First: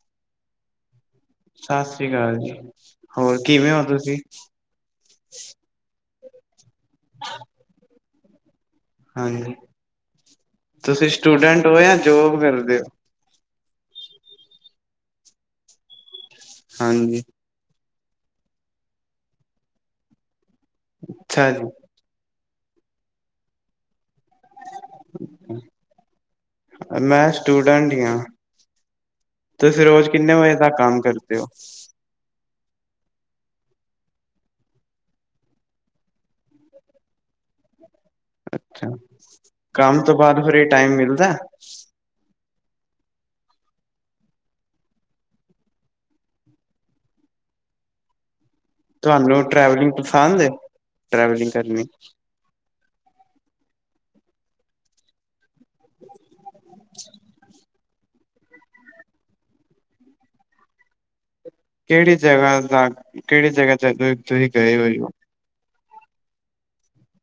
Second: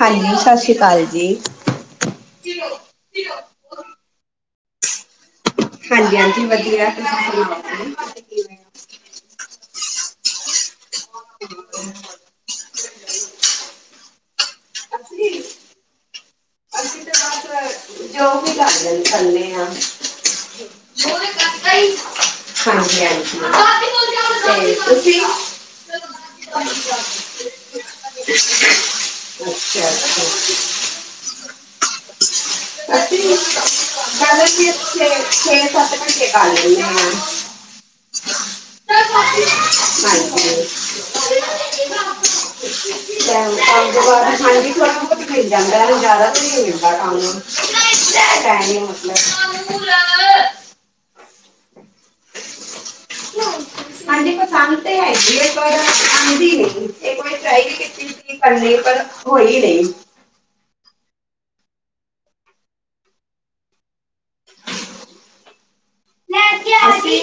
ਹਾਂਜੀ, ਸਤਿ ਸ੍ਰੀ ਅਕਾਲ ਜੀ ਸਤਿ ਸ੍ਰੀ ਅਕਾਲ ਜੀ ਹੋਰ ਕਿਵੇਂ ਹੋ ਤੁਸੀਂ ਹਾਂਜੀ- ਹਾਂਜੀ ਵਧੀਆ, ਤੁਸੀ ਸੁਣਾਓ ਜੀ ਹਾਂਜੀ, ਤੁਸੀਂ ਸਟੂਡੈਂਟ ਹੋ ਜਾਂ ਜੋਬ ਕਰਦੇ ਹੋ ਜੀ। ਅਸੀਂ ਹਾਂਜੀ ਜੋ ਵੀ ਕਰਦੇ, ਥੱਲੇ ਆ ਅੱਛਾ ਜੀ ਹਾਂਜੀ- ਹਾਂਜੀ ਤੇ ਤੁਸੀਂ ਅੱਛਾ ਮੈਂ ਸਟੂਡੈਂਟ ਹੀ ਹਾਂ ਤੁਸੀਂ ਅੱਛਾ ਰੋਜ਼ ਕਿੰਨੇ ਵਜੇ ਤੱਕ ਕੰਮ ਕਰਦੇ ਹੋ ਅਸੀ ਸਾਢੇਛੇ, ਛੇ- ਸੱਤ ਘੰਟੇ ਕਰ ਲੈਂਦੀ ਹਾਂ ਅੱਛਾ, ਕੰਮ ਤੋਂ ਬਾਅਦ ਇਹ ਟਾਈਮ ਮਿਲਦਾ ਹਾਂਜੀ ਕੰਮ ਤੋਂ ਬਾਅਦ ਹਾਂਜੀ, ਥੋੜਾ ਬਹੁਤ ਮਿਲ ਜਾਂਦਾ, ਜ਼ਿਆਦਾ ਤੇ ਨਹੀ ਮਿਲਦਾ ਕੰਮ ਕਨ [unintelligible] ਤੁਹਾਨੂੰ ਟਰੈਵਲਿੰਗ ਪਸੰਦ ਹੈ, ਟਰੈਵਲਿੰਗ ਕਰਨੀ। ਹਾਂਜੀ ਪਸੰਦ ਤਾਂ ਹੈਗੀ, ਪਰ ਆਉਂਦੀ ਨਹੀਂ, ਇਕ ਵਾਰੀ ਟਰਾਈ ਵੀ ਕੀਤੀ। ਕੀ ਕਰਨੀ ਪਰ, ਹੋਈ ਨਹੀਂ। ਕਿਹੜੀ ਜਗਾ ਤੱਕ, ਕਿਹੜੀ ਜਗਾ ਤੇ, ਤੁਸੀਹੀਂ ਗਏ ਹੋਏ ਹੋ। ਅਸੀ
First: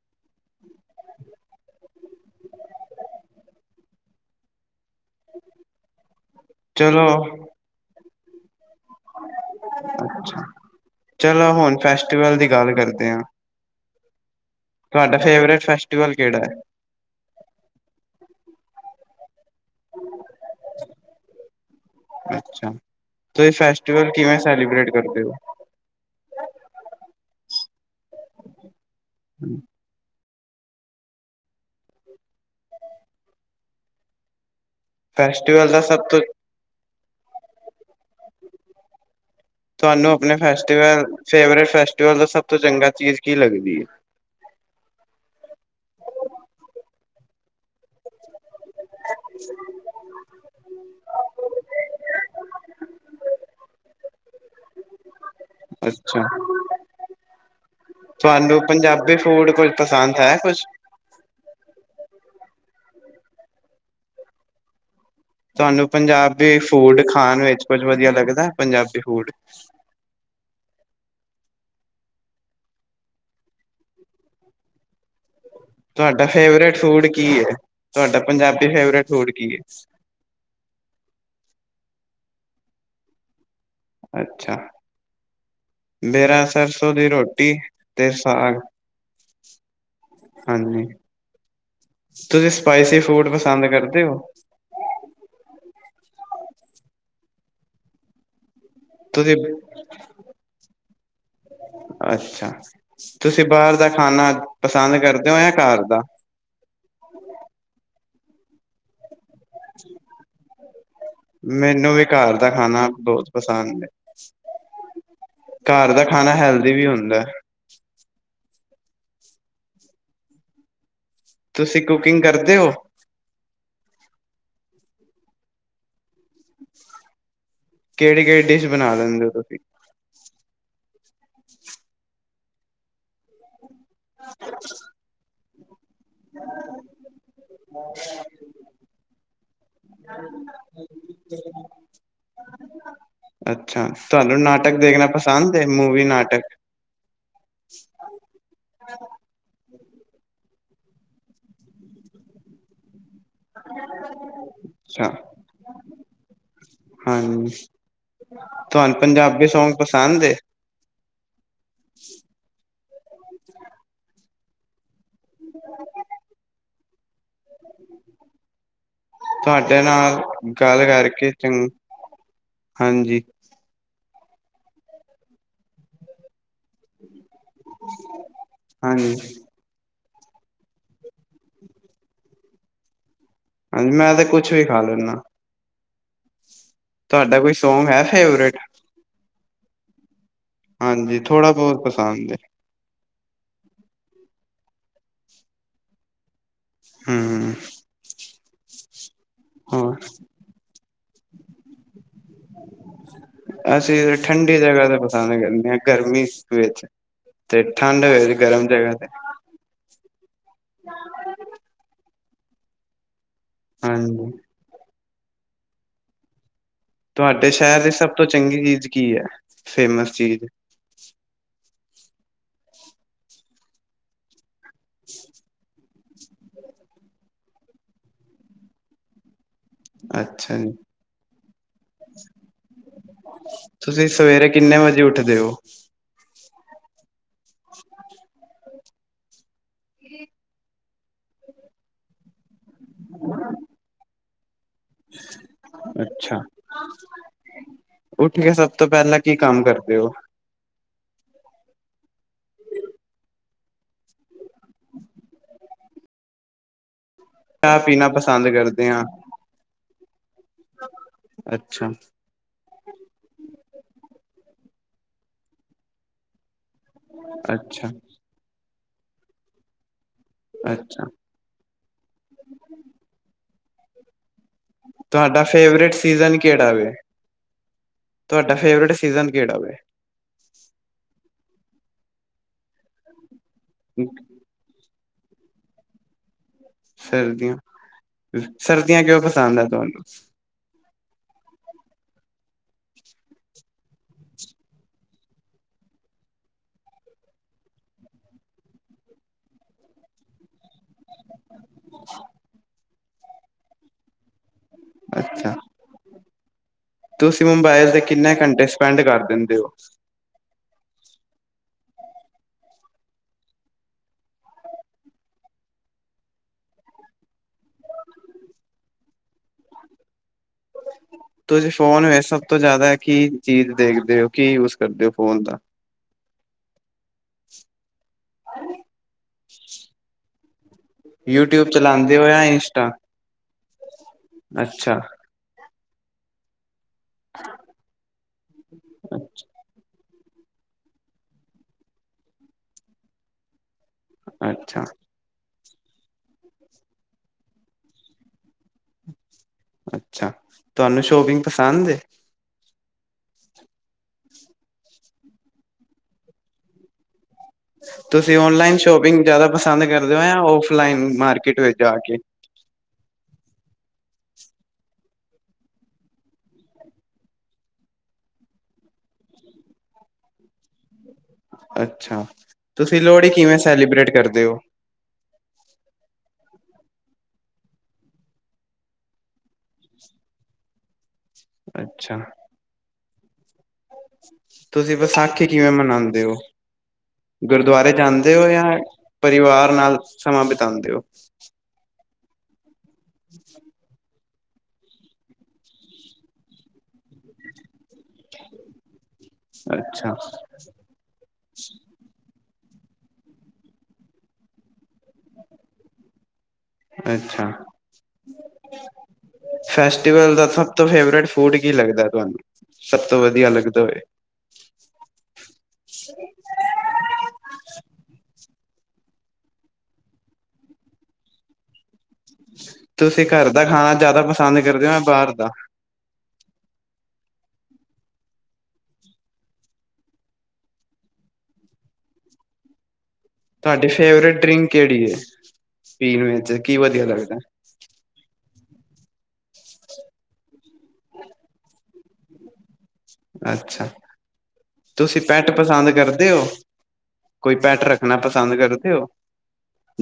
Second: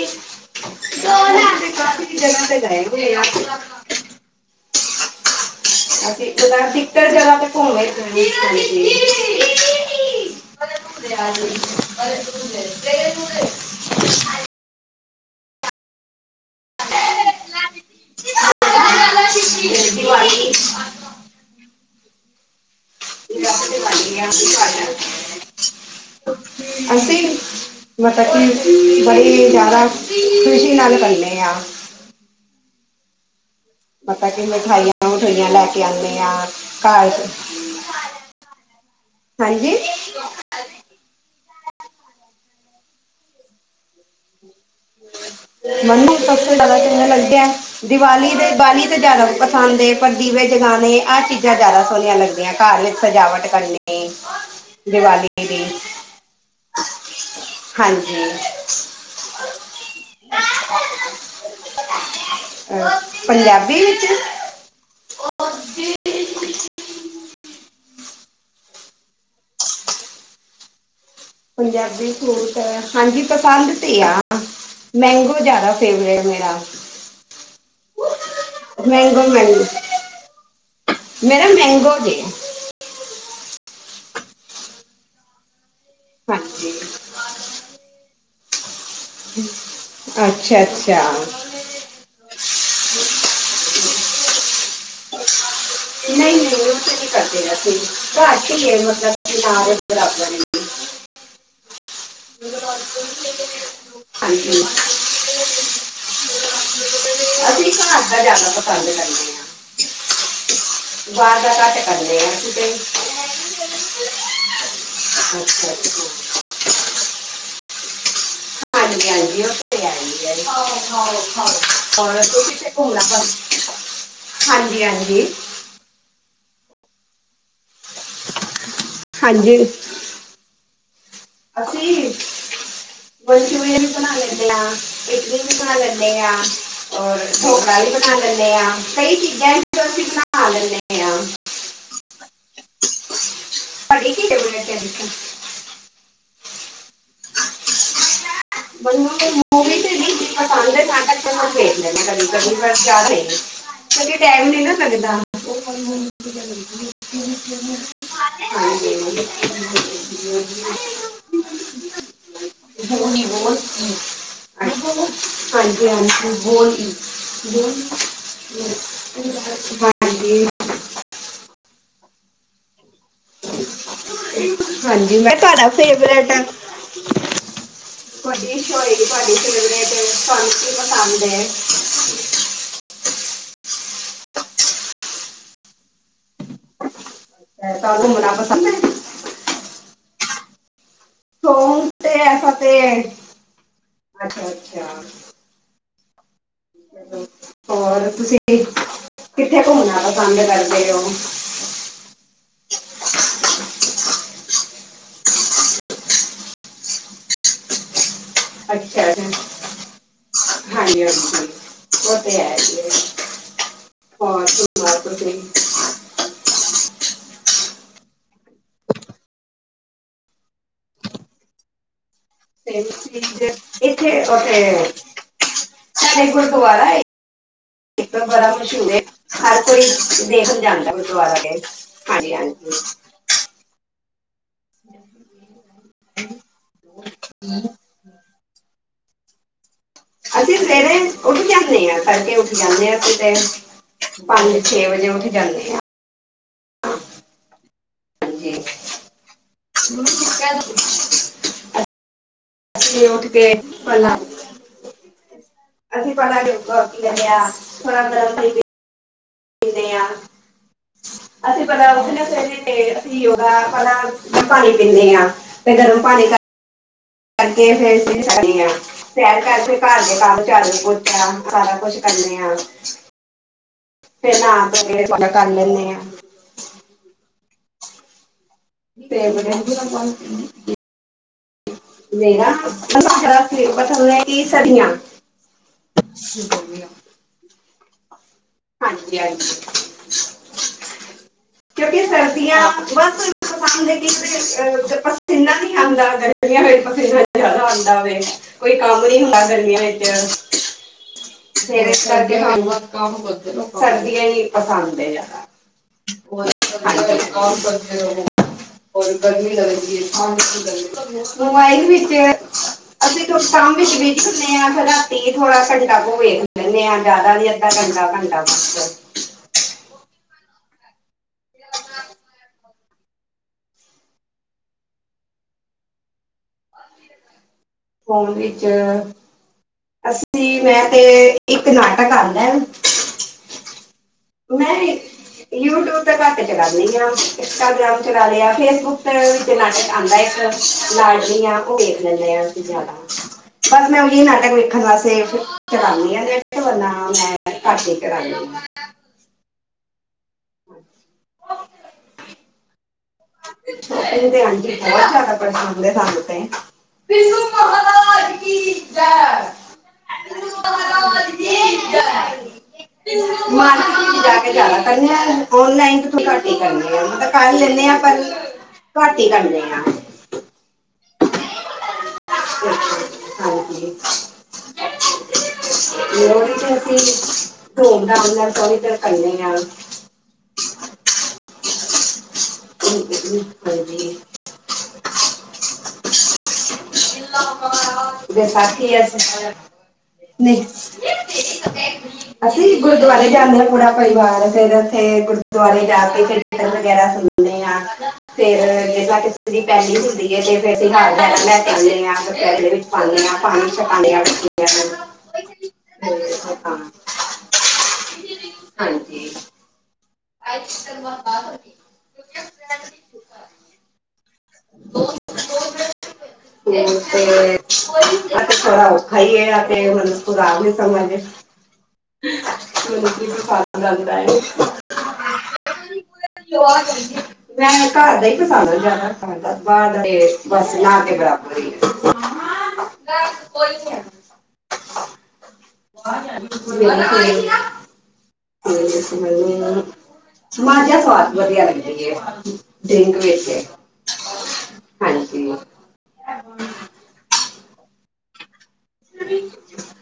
ਕਾਫ਼ੀ ਜਗਾ ਤੇ ਗਏ ਹੋਏ ਹਾਂ ਅਸੀਂ ਇਥੋ ਤੱਕ ਚਲੋ ਦਿੱਕਤ ਜਗ੍ਹਾ ਤੇ ਘੁੰਮੇ ਚਲੋ ਹੁਣ ਫੈਸਟੀਵਲ ਦੀ ਗੱਲ ਕਰਦੇ ਹਾਂ [inaudible] ਤੁਹਾਡਾ ਫੇਵਰੇਟ ਫੈਸਟੀਵਲ ਕਿਹੜਾ ਹੈ। ਅੱਛਾ, ਤੇ ਫੈਸਟੀਵਲ ਕਿਵੇਂ ਸੈਲੀਬ੍ਰੇਟ ਕਰਦੇ ਹੋ [inaudible] ਅਸੀਂ ਮਤਲਬ ਕਿ, ਬੜੀ ਜ਼ਿਆਦਾ ਖੁਸ਼ੀ ਨਾਲ ਕਰਦੇ ਹਾਂ ਪਤਾ ਕੀ, ਮਿਠਾਈਆਂ ਮਠਾਈਆਂ ਲੈ ਫੈਸਟੀਵਲ ਦਾ ਕੇ ਸਭ ਆਉਂਦੇ ਤੋਂ ਆ ਘ, ਹਾਂਜੀ ਤੁਹਾਨੂੰ ਆਪਣੇ ਫੈਸਟੀਵਲ, ਫੇਵਰੇਟ ਫੈਸਟੀਵਲ ਤੋਂ ਸਭ ਚੰਗਾ ਚੀਜ਼ ਕੀ ਲੱਗਦੀ ਹੈ ਮੈਨੂੰ ਸਭ ਤੋਂ ਜ਼ਿਆਦਾ ਚੰਗਾ ਲੱਗਦਾ, ਦੀਵਾਲੀ ਦੇ-' ਦੀਵਾਲੀ, ਤਾਂ ਜ਼ਿਆਦਾ ਪਸੰਦ ਏ, ਪਰ ਦੀਵੇ ਜਗਾਉਣੇ, ਆਹ ਚੀਜ਼ਾਂ ਜ਼ਿਆਦਾ ਸੋਹਣੀਆਂ ਲੱਗਦੀਆਂ, ਘਰ ਵਿੱਚ ਸਜਾਵਟ ਕਰਨੀ ਦੀਵਾਲੀ ਦੀ, ਅੱਛਾ, ਹਾਂਜੀ ਤੁਹਾਨੂੰ ਪੰਜਾਬੀ ਫੂਡ, ਕੁਝ ਪਸੰਦ ਹੈ ਕੁਝ ਅ, ਪੰਜਾਬੀ ਵਿੱਚ ਤੁਹਾਨੂੰ ਪੰਜਾਬੀ ਫੂਡ ਖਾਣ ਵਿੱਚ ਕੁਝ ਵਧੀਆ ਲੱਗਦਾ, ਪੰਜਾਬੀ ਫੂਡ ਪੰਜਾਬੀ ਫਰੂਟ, ਹਾਂਜੀ ਪਸੰਦ ਤੇ ਆ, ਮੈਂਗੋ ਜ਼ਿਆਦਾ ਤੁਹਾਡਾ ਫੇਵਰੇਟ ਮੇਰਾ ਫੇਵਰੇਟ ਫੂਡ ਕੀ ਹੈ, ਤੁਹਾਡਾ ਪੰਜਾਬੀ ਫੇਵਰੇਟ ਮੈਂਗੋ ਫੂਡ ਕੀ ਹੈ ਮੈਂਗੋ ਮੇਰਾ ਮੈਂਗੋ ਜੋ ਅੱਛਾ, ਮੇਰਾ ਹਾਂਜੀ ਸਰਸੋਂ ਦੀ ਰੋਟੀ ਤੇ ਸਾਗ ਅੱਛਾ, ਹਾਂਜੀ, ਅੱਛਾ। ਤੁਸੀਂ ਸਪਾਈਸੀ ਫੂਡ ਪਸੰਦ ਕਰਦੇ ਹੋ। ਨਹੀਂ- ਨਹੀਂ, ਉਹ ਤਾਂ ਨੀ ਕਰਦੇ ਅਸੀ, ਘਰ ਹੀ ਹੈ ਮਤਲਬ ਤੁਸੀਂ ਬਰਾ ਅੱਛਾ, ਤੁਸੀਂ ਬਾਹਰ ਦਾ ਖਾਣਾ ਹਾਂਜੀ ਪਸੰਦ ਕਰਦੇ ਹੋ ਜਾਂ ਘਰ ਦਾ। ਅਸੀਂ ਘਰ ਦਾ ਜ਼ਿਆਦਾ ਪਸੰਦ ਕਰਦੇ ਹਾ। । ਘੱਟ ਮੈਨੂੰ ਵੀ ਕਰਦੇ ਹਾਂ ਘਰ ਦਾ ਅਸੀਂ ਤੇ ਖਾਣਾ ਬਹੁਤ' ਪਸੰਦ ਹੈ। ਅੱਛਾ ਘਰ ਦਾ ਅੱਛਾ ਖਾਣਾ 'ਹੈਲਦੀ' ਵੀ ਹੁੰਦਾ। ਹਾਂਜੀ, ਹਾਂਜੀ ਰੂੰ ਕਿਥੇ ਤੁਸੀਂ ਕੁਕਿੰਗ ਕਰਦੇ ਹੋ ਘੁੰਮਣਾ। ਹਾਂਜੀ, ਹਾਂਜੀ। ਕਿਹੜੀ - ਕਿਹੜੀ ਡਿਸ਼' ਬਣਾ ਦਿੰਦੇ ਹੋ ਹਾਂਜੀ। ਤੁਸੀਂ। ਅਸੀਂ ਵਰਚ ਵਜਨ ਕੋਣ ਆ ਲ ਤਲਾ। ਇਦਾ ਖਾਂ ਲੇਦੇ ਆਂ। ਔਰ ਡੋਗਰਾ ਵੀ ਬਣਾ ਲੈਂਦੇ ਹਾਂ, ਕਈ ਚੀਜ਼ਾਂ ਅਸੀਂ ਬਣਾ ਲੈਂਦੇ ਹਾਂ। ਅੱਛਾ ਤੁਹਾਡੀ ਕੀ ਤੁਹਾਨੂੰ ਫੇਵਰੇਟ ਹੈ 'ਨਾਟਕ' ਡਿਸ਼? ਦੇਖਣਾ ਪਸੰਦ ਹੈ, ਮੂਵੀ' ਨਾਟਕ। ਮੈਨੂੰ ਮਵੀ ਤੇ ਨੀ ਜ ਚਾਂਲੇ ਨਾਟਕ ਤਾਂ ਲ ਕ ਕਦੀ ਵਰਾਰੇ। ਕਦੇ 'ਟਾਈਮ' ਨੀ ਨਾ ਅੱਛਾ ਲੱਗਦਾ। ਹਾਂਜੀ ਤੁਹਾਨੂੰ 'ਪੰਜਾਬੀ ਸੌਂਗ' ਪਸੰਦ? । ਦੀ ਬਹੁਤ ਹ। ਹਾਂਜੀ, ਹਾਂਜੀ ਬਹੁਤ। ਹਾਂਜੀ, ਜੀ। ਕੱਲ ਕਰਕੇ 'ਚ' ਹਾਂਜੀ। ਹਾਂਜੀ, ਮੈਂ ਤੁਹਾਡਾ ਫੇਵਰੇਟ' ਆ? ਹੋਏਗੀ ਹਾਂਜੀ ਤੁ ਫੇਵਰਿਟ, ਪਸੰਦ ਏ। ਹਾਂਜੀ, ਮੈਂ ਤਾਂ ਕੁਛ ਵੀ ਖਾ ਲੈਂਦਾ। ਤੁਹਾਡਾ ਕੋਈ ਸੌਂਗ ਹੈ ਫੇਵਰਿਟ। ਹਾਂਜੀ, ਥੋੜਾ ਬਹੁਤ ' ਤੇ ਪਸੰਦ' ਹੈ। ਐਸਾ ਤੇ ਅੱਛਾ, ਅੱਛਾ। ਹਮ ਹੋਰ ਤੁਸੀਂ ਕਿੱਥੇ ਹੋਰ ਘੁੰਮਣਾ ' ਪਸੰਦ 'ਕਰਦੇ ਹੋ। ਅਸੀਂ ਠੰਡੀ ਜਗ੍ਹਾ ਤੇ ' ਪਸੰਦ' ਕਰਦੇ ਹਾਂ, ਗਰਮੀ ਵਿੱਚ ਤੇ ਠਾਂਡ ਵੇ ਅੱਛਾ। ਹਾਂਜੀ, ਹਾਂਜੀ ਉਹ ਤੇ ਹੈ ਜੀ ਹਾਂਜੀ ਹੋਰ। ਬ ਤੁਹਾਡੇ 'ਸ਼ਹਿਰ' ਦੀ ਸਭ ਤੋਂ ਚੰਗੀ ਚੀਜ਼ ਕੀ ਹੈ? ਫ਼ੇਮਸ ਚੀਜ਼ ਤੇ ਤੁਂ ਇੱਥੇ ਉੱਥੇ । ਸਾਰੇ ' ਗੁਰਦੁਆਰਾ' ਇੱਕ ਬੜਾ ਮਸ਼ਹੂਰ ਹੈ। ਹਰ ਤਈ ਅੱਛਾ ਦੇਖਣ ਜੀ ਜਾਂਦਾ ਗੁਰਦੁਆਰਾਂ' ਦੇ ਹਾਂਜੀ, ਹਾਂਜੀ। ਤੁਸੀਂ ਸਵੇਰੇ ਕਿੰਨੇ ਵਜੇ ਉੱਠਦੇ ਹੋ? ਹ। ਅਸੀਂ ਸਵੇਰੇ ਉੱਠ ਜਾਂਦੇ ਹਾਂ, ਕਰਕੇ ਉੱਠ ਜਾਂਦੇ ਹਾਂ ਕਿਤੇ। ਪੰਜ - ਛੇ ਵਜੇਂ ਉੱਠ ਜਾਂਦੇ ਆਂ। ਅੱਛਾ, ਉੱਠ ਕੇ ਸਭ ਤੋਂ ਪਹਿਲਾਂ ਕੀ 'ਕੰਮ' ਕਰਦੇ ਹੋ। ।ੀ ਉਠ ਕੇ ਪੱਲ [unintelligible] [unintelligible] 'ਚਾਹ' ਪੀਣਾ ਪਸੰਦ ਕਰਦੇ ਹਾਂ। ਕਰਦੇ ਆ ਅਸੀਂ ਅੱਛਾ ਪਤਾ ਉਹਦੇ ਨਾ ਕਹਿੰਦੇ। ਕੀ ਉਹ ਹੈ ਆਪਾਂ ਪਾਣੀ ਪੀਂਦੇ ਹਾਂ ਫਿਰ ਗਰਮ ਪਾਣੀ ਕਰ [unintelligible] ਕਰਕੇ ਅੱਛਾ ਫਿਰ 'ਸੈਰ' ਕਰਕੇ। [unintelligible] ਘਰ ਦੇ ਕੰਮ ਝਾੜੂ - ਅੱਛਾ ਪੋਚਾ ਆ ਸਾਰਾ ਕੁੱਛ ਕਰਦੇ ਆਂ। ਫ ਨਾਂਹ - ਧੋ ਤੁਹਾਡਾ ਕਰ ਲੈਂਦੇ ਫੇਵਰੇਟ ਆਂ [unintelligible] ਸੀਜ਼ਨ ਕਿਹੜਾ ਵੇ, ਤੁਹਾਡਾ ਫੇਵਰੇਟ ਸੀਜ਼ਨ ਕਿਹੜਾ ਵੇ। ਵਨ ਕੇ ਜੀ। ਨੇਹਾ ਅੱਛਾ ਕਲਿਪ ਥੱਲੇ ਨੀ ਸਦੀਯਾ ਆਂ। ਕੀ ਹੇ ਗਿਆ। ਸਰਦੀ, ਸਰਦੀਆਂ ਕਿਉਂ ਹਾਂਜੀ ਪਸੰਦ ਆ ਤੁਹਾਨੂੰ? ਕਿਉਂਕਿ ਸਰਦੀਆਂ ਬਸ ਠੰਡ ਦੇ ਵਿੱਚ ਪਸੀਨਾ ਨੀ ਆਉਂਦਾ ਵੇ, ਗਰਮੀਆਂ ਵਿਚ ਪਸੀਨਾ ਜ਼ਿਆਦਾ ਆਉਂਦਾ ਵੇ। ਕੋਈ ਕੰਮ ਨੀ ਹੁੰਦਾ ਗਰਮੀਆਂ ਵਿੱਚ। ਫੇਰ ਇਸ ਕਰਕੇ ਸਾਨੂ ਸਰਦੀਆਂ ਹੀ ਪਸੰਦ ਜਿਆਦਾ। ਅੱਛਾ ਵਟਸਐਪ ਤੁਸੀਂ ਕੰਮ ਮੋਬਾਇਲ ਕਰਦੇ ਤੇ ਰਹੇ, ਕਿੰਨੇ ਘੰਟੇ ਸਪੈਂਡ ਬਹੁਤ ਕਰ ਗਰਮੀ ਦਿੰਦੇ ਹੋ ਲੱਗਦੀ ਐ। ਮੇਬਾਈਲ ਵਿੱਚ ਐ। ਅਸੀਂ ਧੁੱਪ- ਛਾ ਵਿੱਚ ਵੀ ਕਰਨੇ ਆ, ਰਾਤੀ ਥੋੜ੍ਹਾ ਘੰਟਾ ਕੇ ਵੇਖਦੇ ਹਾਂ ਜ਼ਿਆਦਾ ਮੈਂ ਘੰਟਾ-ਘੰਟਾ ਬਸ। ਤੁਸੀ ਫੋਨ ਵਿਚ ਸਭ ਤੋਂ ਜ਼ਿਆਦਾ ਕੀ ਚੀਜ਼ ਦੇਖਦੇ ਹੋ, ਕੀ ਯੂਜ ਕਰਦੇ ਹੋ ਫੋਨ ਦਾ। [unintelligible] ਫੋਨ ਵਿੱਚ [unintelligible] ਅਸੀਂ ਮੈਂ ਤੇ ਯੂਟਿਊਬ ਇੱਕ ਨਾਟਕ ਚਲਾਉਂਦੇ ਹੋ ਜਾਂ ਆਉਂਦਾ। ਇੰਸਟਾ ਮੈਂ ਵੀ, ਅੱਛਾ ਯੂਟੀਊਬ ਘੱਟ ਚਲਾਣੀ ਆਂ। ਇੰਸਟਾਗਰਾਮ ਚਲਾ ਲਿਆ ਫੇਸਬੁੱਕ ਤੇ ਨਾਟਕ ਆਉਂਦਾ ਇੱਕ। ਲਾਡਲੀਆਂ ਉਹ ਵੇਖ ਲੈਂਦੇ ਆ ਅਸੀ ਜ਼ਿਆਦਾ। ਬਸ ਮੈਂ ਉਹੀ ਨਾਟਕ ਵੇਖਣ ਅੱਛਾ ਵਾਸਤੇ ਫੇਰ ਕਰਾਣੀ ਆਂ, ਗੇਟ ਵਰਣਾ ਮੈਂ ਘੱਟ ਕਰਾਣੀ ਆਂ। ਅੱਛਾ, ਤੁਹਾਨੂੰ ਸ਼ੋਪਿੰਗ ਪਸੰਦ ਐ। ਕੱਦੂ ਭੈਨ ਜੀ ਬਹੁਤ ਜ਼ਿਆਦਾ ਪ੍ਰਸ਼ਦ ਹੋ ਸਾਨੂੰ ਤੇ। ਮਹਾਰਾਜ ਤੁਸੀਂ ਕੀ ਓਨਲਾਈਨ ਸ਼ੋਪਿੰਗ ਜੈ ਜ਼ਿਆਦਾ ਪਸੰਦ ਕਰਦੇ ਹੋ, ਜਾਂ ਔਫਲਾਈਨ ਮਾਰਕੀਟ ਵਿੱਚ ਜਾਂ ਕੇ? [unintelligible] ਮਾਰਕੀਟ ਵਿੱਚ ਜਾ ਕੇ ਜ਼ਿਆਦਾ ਕਰਨ ਆ, ਆਨਲਾਈਨ ਘੱਟ ਹੀ ਕਰਨੇ ਆ, ਮਤਲਬ ਕਰ ਲੈਂਦੇ ਆ ਪਰ। ਘਟ ਹੀ, ਕਰਨੇ ਆਂ। ਅੱਛਾ, ਤੁਸੀਂ ਲੋਹੜੀ ਕਿਵੇਂ ਹਾਂਜੀ ਸੈਲੀਬ੍ਰੇਟ ਕਰਦੇ ਹੋ? ਲੋੜੀ ਤਾ, ਅਸੀਂ ਧੂਮ ਧਾਮ ਨਾਲ ਸਾਰੇ ਜਣ ਕਰਨੇ ਆ। ਅੱਛਾ। ਹਾਂਜੀ। ਤੁਸੀਂ ਵਸਾਖੀ ਕਿਵੇਂ ਮਨਾਉਂਦੇ ਹੋ? ਗੁਰਦੁਆਰੇ ਜਾਂਦੇ ਹੇ, ਯਾਂ ਵਿਸਾਖੀ ਅਸੀਂ ਪਰਿਵਾਰ ਨਾਲ ਸਮਾਂ ਨਹੀਂ ਬਿਤਾਉਂਦੇ ਹੋ? ਅਸੀਂ ਗੁਰਦੁਆਰੇ ਜਾਂਨੇ ਹਾਂ, ਪੂਰਾ ਪਰਿਵਾਰ ਫੇਰ ਤੇ ਗੁਰਦੁਆਰੇ ਜਾ ਕੇ ਕੀਰਤਨ ਵਗੇਰਾ ਸੁਣਦੇ ਆਂ ਫੇਰ ਜਾ ਜੀ ਪਹਿਲੀ ਅੱਛਾ ਹੁੰਦੀ ਹੈ, ਤੇ ਫੇਰ ਹਾਰ ਜਾਨੇ। ਪਾਂਦੇ ਹਾਂ, ਪਪੈਲੇ ਵਿੱਚ ਪਾਉਂਦੇ ਹਾਂ, ਪਾਣੀ ਚ ਪਾਉਂਦੇ ਹਾਂ। ਹੂੰ। ਤੇਨੂੰ ਤਾ। ਅੱਛਾ। ਹਾਂਜੀ ਫੈਸਟੀਵਲ ਦਾ ਸਭ ਤੋਂ ਫੇਵਰੇਟ ਫੂਡ ਕੀ ਲੱਗਦਾ ਆਂ ਤੁਹਾਨੂੰ? ਸਭ ਤੋਂ ਵਧੀਆ ਲੱਗਦਾ ਵੇ। ਹੂੰ, ਤੇ ਹੈਗਾ ਥੋੜਾ ਔਖਾ ਹੀ ਹੈ, ਅਤੇ ਬੁਰਾ ਨਾ ਸਮਝ। ਮੈਨੂੰ ਤੁਸੀਂ ਕੀ ਘਰ ਦਾ ਪਸੰਦ ਖਾਣਾ ਆਉਂਦਾ ਹੈ ਜ਼ਿਆਦਾ ਪਸੰਦ ਕਰਦੇ ਹੋ, ਯਾ ਬਾਹਰ ਦਾ। ਜੁਆਕ ਦੇਖ। ਮੈਂ ਘਰ ਦਾ ਹੀ ਪਸੰਦ ਆ, ਜ਼ਿਆਦਾ ਪਸੰਦ ਬਾਹਰ ਦਾ ਬਸ ਨਾ ਤੇ ਬਰਾਬਰ ਹੀ ਆ। ਨਾਂ। ਤੁਹਾਡੀ ਫੇਵਰੇਟ ਡਰਿੰਕ ਕਿਹੜੀ ਐ, ਪੀਣ ਵਿਚ ਕੀ ਵਧੀਆ ਲੱਗਦਾ? ਸਮਾਜ ਸਵਾਦ ਵਦੀਆ ਲ ਅੱਛਾ ਤੁਸੀਂ ਹਾਂਜੀ ਪੈਂਟ ਪਸੰਦ ਕਰਦੇ ਹੋ। ਕੋਈ ਪੈਟ ਰੱਖਣਾ ਪਸੰਦ ਕਰਦੇ ਹੋ?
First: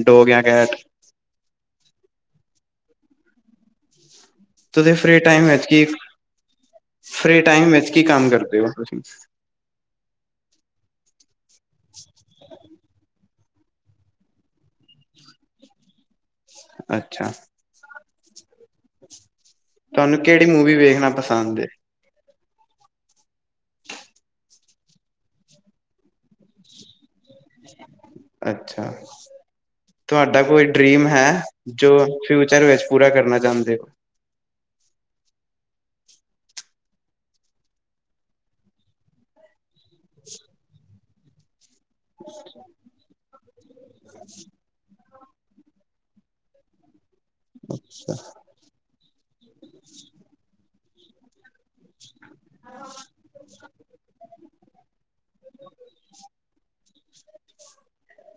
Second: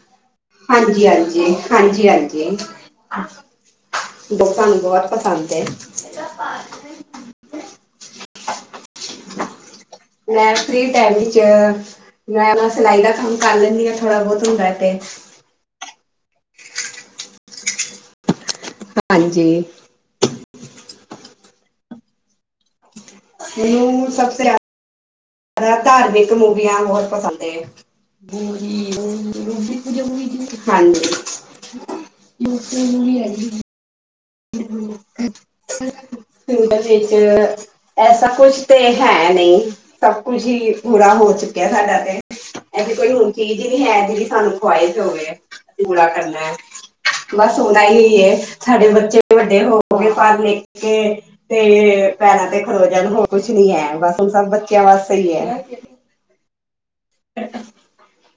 ਡੋਗ ਜਾਂ ਕੈਟ? ਹਾਂਜੀ ਹਾਂਜੀ ਹਾਂਜੀ ਹਾਂਜੀ ਲੋਕਾ ਨੂੰ ਤੁਸੀਂ ਬਹੁਤ ਪਸੰਦ ਹੈ। ਫਰੀ ਟਾਈਮ ਵਿੱਚ ਕੀ ਕੰਮ ਕਰਦੇ ਹੋ ਤੁਸੀਂ ਮੈ ਫਰੀ ਟਾਈਮ ਚ ਮੈਂ ਆਪ ਸਿਲਾਈ ਦਾ ਕੰਮ ਕਰ ਲੈਂਦੀ ਆਾਂ ਥੋੜਾ ਬਹੁਤ ਹੁੰਦਾ ਤੇ ਅੱਛਾ ਹਾਂਜੀ ਤੁਹਾਨੂੰ ਕਿਹੜੀ ਮੂਵੀ ਵੇਖਣਾ ਪਸੰਦ ਹੈ। ਨੂੰ ਸਭ ਸੇ ਧਾਰਮਿਕ ਮੂਵੀਆਂ ਬਹੁਤ ਪਸੰਦ ਅੱਛਾ, ਹਾਂਜੀ ਲੋਕ ਤੁਹਾਡਾ ਕੋਈ ਡਰੀਮ ਹੈ? ਜੋ ਫਿਊਚਰ ਵਿੱਚ ਨੂੰ ਪੂਰਾ ਵੀ ਕਰਨਾ ਆਗੀ ਚਾਹੁੰਦੇ ਹੋ? ਵਿੱਚ ਐਸਾ ਕੁਛ ਤੇ ਹੈ ਨਹੀਂ ਸਭ ਕੁਛ ਹੀ ਬੁਰਾ ਹੋ ਚੁੱਕਿਆ ਸਾਡਾ ਤੇ ਐਸੀ ਕੋਈ ਚੀਜ਼ ਵੀ ਹੈ ਜਿਹੜੀ ਸਾਨੂੰ ਖਵਾਹਿਸ਼ ਹੋਵੇਂ ਚੂਲਾ ਕਰਨਾ ਹੈ। ਬਸ ਹੁਨ ਇਹ ਹੀ ਹੈ ਸਾਡੇ ਬੱਚੇ ਵੱਡੇ ਹੋ ਕੇ ਪੜ੍ਹ ਲਿਖ ਕੇ ਤੇ ਪੈਰਾਂ ਤੇ ਖਲੋ ਜਾਣ ਹੋਰ ਕੁਛ ਨੀ ਹੈ ਬਸ ਹੁਣ ਸਭ ਬੱਚਿਆਂ ਵਾਸਤੇ ਸਹੀ ਹੈ।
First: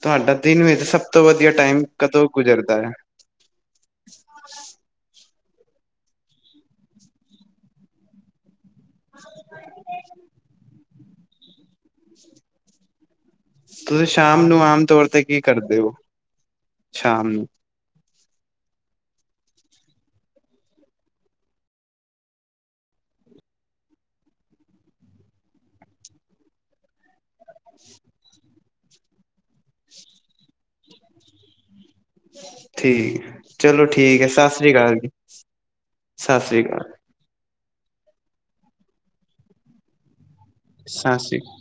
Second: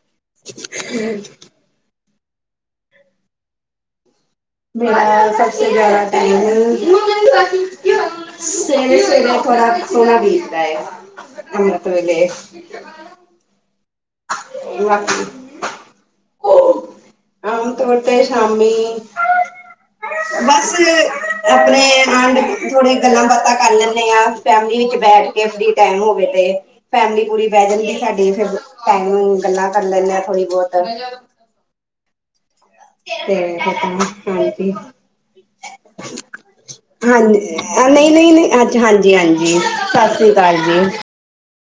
ਤੁਹਾਡਾ ਦਿਨ ਵਿੱਚ ਸਭ ਤੋਂ ਵਧੀਆ ਟਾਈਮ ਕਦੋਂ ਗੁਜ਼ਰਦਾ ਹੈ। ਮੇਰਾ ਸਭ ਜ਼ਿਆਦਾ ਟਾਈਮ [unintelligible] ਤੁਸੀਂ ਸ਼ਾਮ ਨੂੰ ਆਮ ਤੌਰ ਤੇ ਬਾਕੀ ਕੀ ਕਰਦੇ ਹੋ ਸ਼ਾਮ ਨੂੰ ਤੋ ਤੇ ਸ਼ਾਮੀ [inaudible] ਬਸ ਆਪਣੇ ਨਾਲ ਥੋੜੀ ਗੱਲਾਂ ਬਾਤਾਂ ਕਰ ਲੈਂਦੇ ਹਾਂ ਫੈਮਲੀ ਵਿੱਚ ਬੈਠ ਕੇ ਫਰੀ ਟਾਈਮ ਹੋਵੇ ਤੇ ਫੈਮਿਲੀ ਪੂਰੀ ਬਹਿ ਜਾਣਗੇ ਸਾਡੀ ਫੇਰ ਟਾਈਮ ਗੱਲਾਂ ਕਰ ਲੈਂਦੇ ਥੋੜੀ ਬਹੁਤ ਠੀਕ ਤੇ ਚਲੋ ਠੀਕ ਹੈ ਸਤਿ ਸ੍ਰੀ ਹਾਂਜੀ ਅਕਾਲ ਜੀ ਸਤਿ ਸ੍ਰੀ ਅਕਾਲ ਹਾਂਜੀ ਨਹੀਂ ਨਹੀਂ ਨਹੀਂ ਅੱਜ ਹਾਂਜੀ ਹਾਂਜੀ ਸਤਿ ਸ਼੍ਰੀ ਅਕਾਲ ਜੀ ਸਤਿ ਸ਼੍ਰ